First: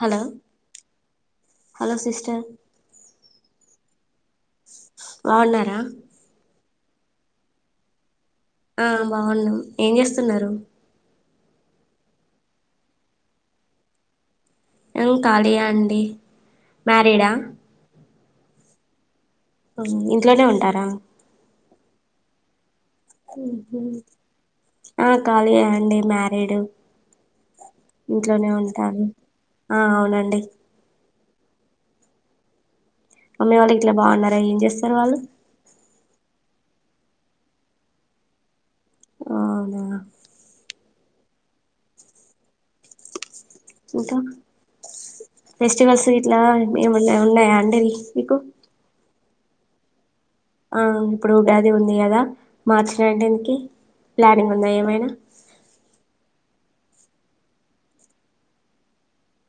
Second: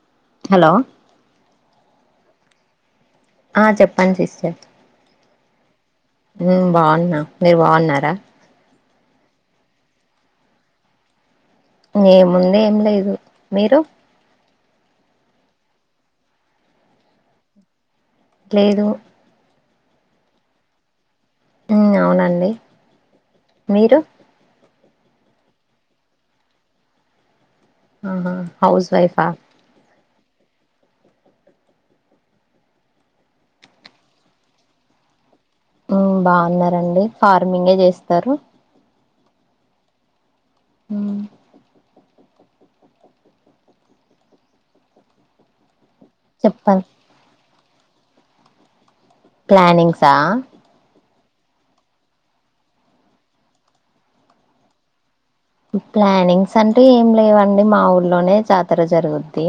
Hello hello sister ఆ చెప్ పనిచేస్తే అవున్నారా బాగున్నా మీరు బాగున్నారా ఆ బాగున్నా ఏం చేస్తున్నారు మే ముందే ఏం లేదు మీరు కాాలియా అండి మ్యారిడా లేదు ఇంట్లోనే ఉంటారా అవునండి ఊ హు మీరు ఆ ఖాళీయా అండి మ్యారీడ్ ఆహా ఇంట్లోనే హౌస్ ఉంటాను వైఫా ఆ అవునండి మ్ అమ్మాయి వాళ్లు గిట్లా బాగున్నారా ఏం చేస్తారు వాళ్ళు బాగున్నారంండి ఫార్మింగే చేస్తారు అవును హ ఇంకా పె ట్ చెప్పండి ఉన్నా అంట అరి మీకు ప్లనిింగ్సా ఆ ఇప్పుడు ఉగాది ఉంది కదా మార్చ్ నైంటీన్ కి ప్లానింగ్ ఉన్నా ఏమైనా ప్లానింగ్స్ అంటే ఏం లేవండి మా ఊర్లోనే జాతర జరుగుద్ది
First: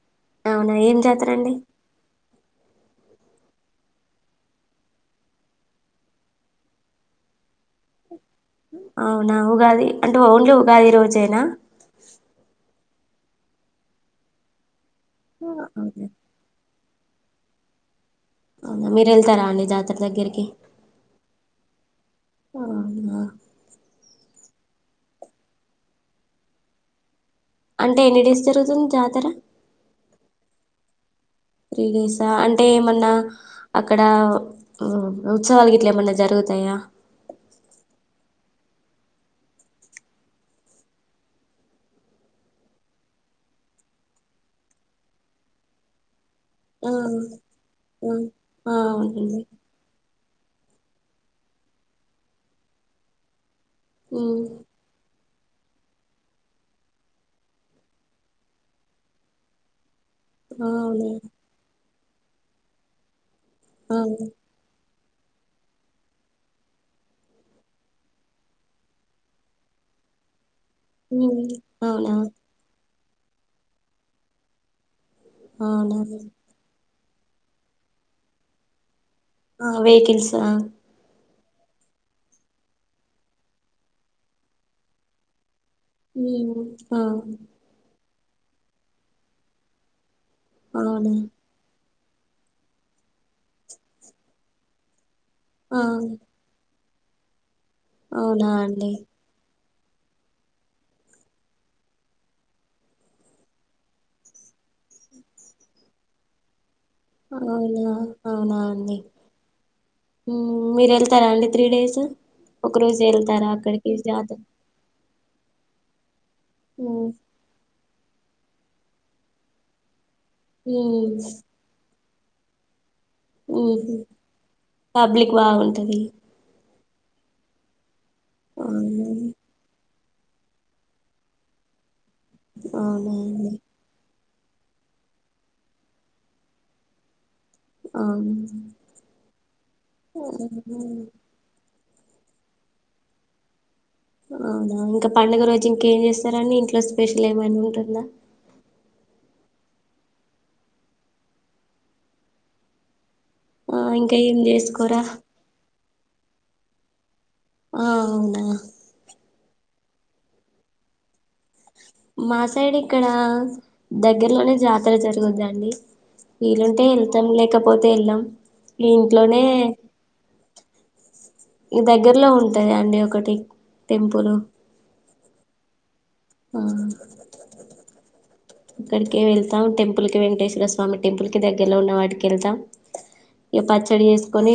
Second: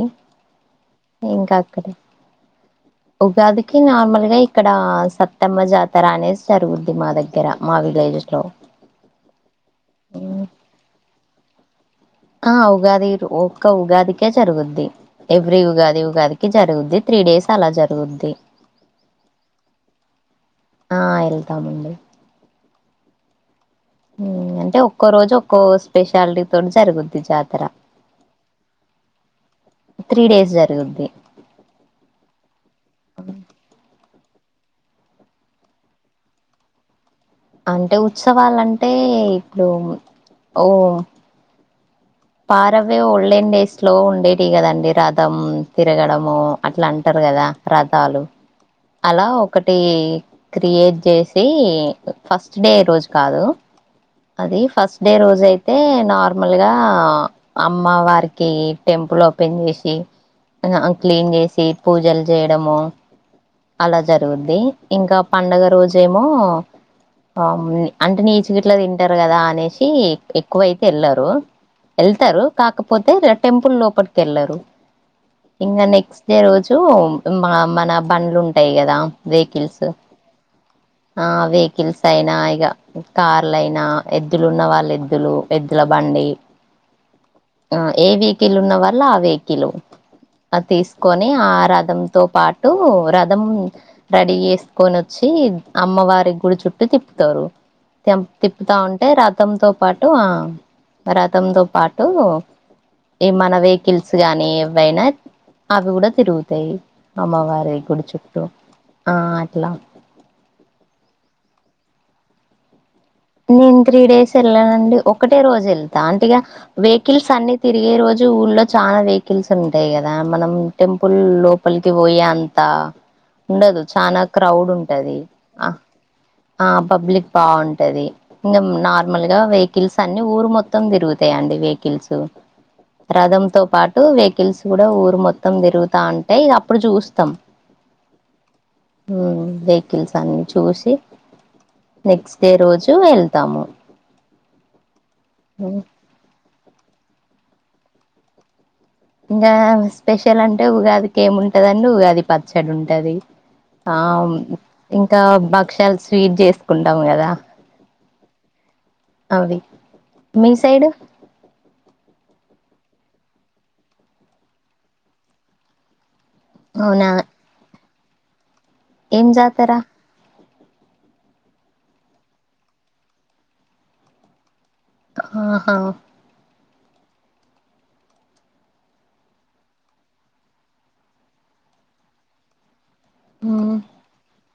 అవునా ఏం చేతారంండి ఇంకా అక్కడే ఉగాదికి నార్మల్ గా ఇక్కడ సత్తమ్మ జాతర అనేసి జరుగుద్ది మా దగ్గర మా విలేజ్ లో అవునా ఉగాది అంటే మ్మ్ ఓన్లీ ఉగాది రోజైనా ఆ ఉగాది ఒక్క ఉగాదికే జరుగుద్ది ఎవ్రి ఉగాది అవునా ఉగాదికి జరుగుది త్రీ డస్ అలా జత మీరేళ్తారా అండి జాతర దగ్గరికి ఆ అళ్తాము ఉండ అవునా ఉమ్ అంటే ఒక్కో రోజు ఒక్కో స్పెషాలిటీ తోనీ జరుగుద్ది జాత అంటే ఎన్నిడేస్ జరుగుతుంద్‌ జాతర అ ఫ్రీగసా అంట అంటే ఏమన్నా అక్కడ ఉత్సవాలు గట్లామన్నా జరుగుతాయా అంటే ఉత్సవాలంటే ఇప్పుడు ఓ పారవ్య ఒళ్ళండేస్లో ఉండేటి కదండి రథం తిరగడం ఊ అట్లా ఆ అంటారు కదా ఆ రథాలు ఆ అలా అవునండి ఒకటి క్రియేట్ చేసి ఫస్ట్ డే రోజు కాదు ఉమ్ అది ఫస్‌ డే రోజు అయితే నార్మల్ గా అమ్మ వారికి టెంపుల్ ఓపెన్ చేశి ఆ, అ అవునా క్లీన్ చేసి పూజలు చేయడము అలా అవును జరుగుద్ది ఇంకా పండుగ రోజేమో అంటే నీచి గట్లా తింటారు కదా అనేసి క్కువైతే ఎల్రు ఉమ్ అవునా వెళ్తారు కా కాకపోతే టెంపుల్ లోపటిక వెళ్లారు ఇంకా అవునా నెక్స్ట్ డే రోజు మా మన బండ్లు ఉంటాయి కదా ఆ వెహికల్స్ వెహికల్స్ ఆ వెహికల్స్ అయినా ఇక కార్లయినా ఎద్దులు ఉన్న వాళ్ళ ఎద్దులు పెద్దల బండి ఉమ్ ఆ ఆ ఏ వెహికల్ ఉన్న వాళ్ళ ఆ వెహకిల్ అవునా తీసుకొని ఆ ఆరాధం తో పాటు రథం రెడీ చేసుకని చ్చి ఆ అమ్మవారి గుడి చుట్టూ తిప్ప తరు తెం అవునా తిప్పుతా అండి ఉంటే రతంతో పాటు రా తనతో పాటు ఈ మన వెహికల్స్ గానీ ఏవైనా అవి కూడా తిరుగుతాయి అమ్మవారి అవునా గుడి చుట్టూ అవునా అండి ఆ అట్లా మీరు వెళ్తారా అండి త్రీ డేస్ ఒక రోజు వెళ్తారా నేను అక్కడికి త్రీ డేస్ జాతర వెళ్ళానండి ఒక ఒకటే రోజు వె దా అంటగా హ్మ్ వెకిల్ససన్ని తి తిరిగే రోజు ఊళ్లో చాలా వెహికల్స్ ఉంటాయి కదా ద మనం టెంపుల్ హ్మ్ లోపలికి పోయి అంత ఉండదు ఊహు చనాా క్రౌడ్ ఉంటది పబ్లిక్ ఆ బాగుంటది ఆ పబ్లిక్ బాగుంటది ఇంకా అవునా నార్మల్ గా వెహికిల్స్ అన్నీ ఊరు మొత్తం తిరుగుతాయి అడి వెహికకిల్స్ అవునా అండి రథంంతో పాటు వక్ కెల్సు కూడా ఊరు మొత్తం తిరుగుతా అంటే ఇక అప్పుడు చూస్తాం ఆ వెహికల్స్ అన్ని చూసి నెక్స్ట్ డే రోజు వెళ్తాము అవునా ఇంకా పండుగ రోజు ఇంకేం చేస్తారని ఇంకా ప్ల స్పెషల్ ఏమంటందా ఇంకా స్పెషల్ అంటే ఉగాదికి ఏముంటదండి ఉగాది పచ్చడి ఉంటది ఆ ఇంకా ఏం చేసుకోరా ఇంకా భక్షలు స్వీట్ చేసుకుంటాం కదా ఆ అవునా అవి మీ సైడ్ మా సైడ్ ఇక్కడ దగ్గరలోనే జాతర జరుగుందండి వీలుంటే అవునా వెళ్తాం లేకపోతే బెల్లం ఈ ఏం ఇంట్లోనే జాతర ఇ దగ్గరలో ఉంటాయా అండి ఒకటి టెంపులు ఆహా ఆ అక్కడికి వెళ్తాం టెంపుల్ కి వెంకటేశ్వర స్వామి టెంపుల్ కి దగ్గరలో ఉన్న వాటికెళ్తా ఇ మ్మ్ పచ్చడి చేసుకొని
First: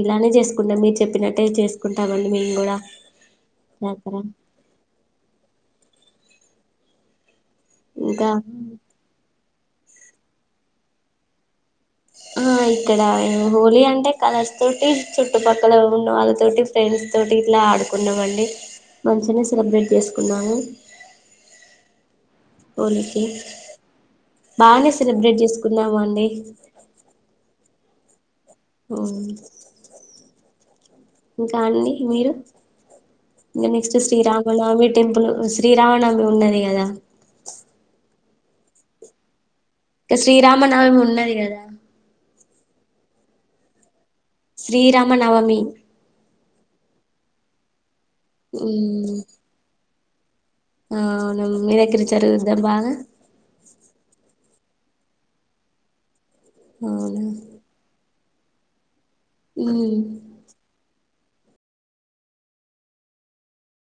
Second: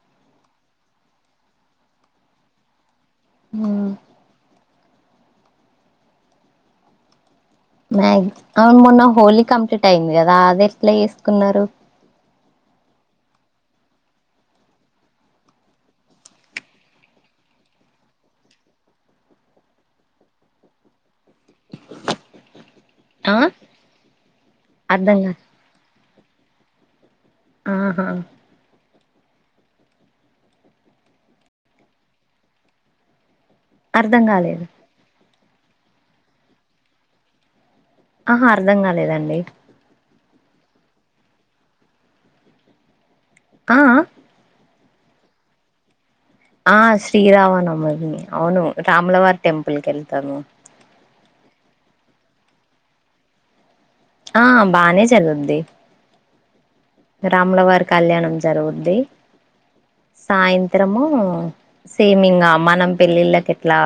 ఇలానే చేసుకుంటాం మీరు చెప్పినట్టే చేసుకుంటామండి మేము కూడా మ్మ్ [unintelligible] ఇంకా అ మొన్న హోలీ కంప్లీట్ అయింది కదా అది ఎట్లా చేసుకున్నారు ఆ ఇక్కడ హోలీ అంటే కలర్స్ తోటి చుట్టుపక్కల ఉన్నవాళ్ళతోటి ఫ్రెండ్స్ తోటి ఇట్లా ఆడుకున్నామండి. మంచిగా సెలబ్రేట్ చేసుకున్నాము. హోలీకి ఆ బానే అర్ధం కాలే సెలబ్రేట్ చేసుకున్నాము అండి ఆహా ఇంకా అండి మీరు ఇంక నెక్స్ట్ అర్ధం కాలేదు శ్రీరామనమి టెంపుల్ శ్రీరామనమి ఉన్నది కదా ఆహా అర్ధం కాలేదండి ఇక శ్రీరామనవమి ఉన్నది కదా ఆ ఆ శ్రీరామనవమి ఆ శ్రీరామనవమి అవును రాములవారి టెంపుల్ కెళ్ తను ఆ అవున మీ దగ్గరా జరుగుద బాగా ఆ బానే జరుగుదీ అవునా రాములవారి కళ్యాణం జరుగుద్ది మ్ సాయంత్రము సేమింగా మనం పెళ్ళిళ్ళకి ఎట్లా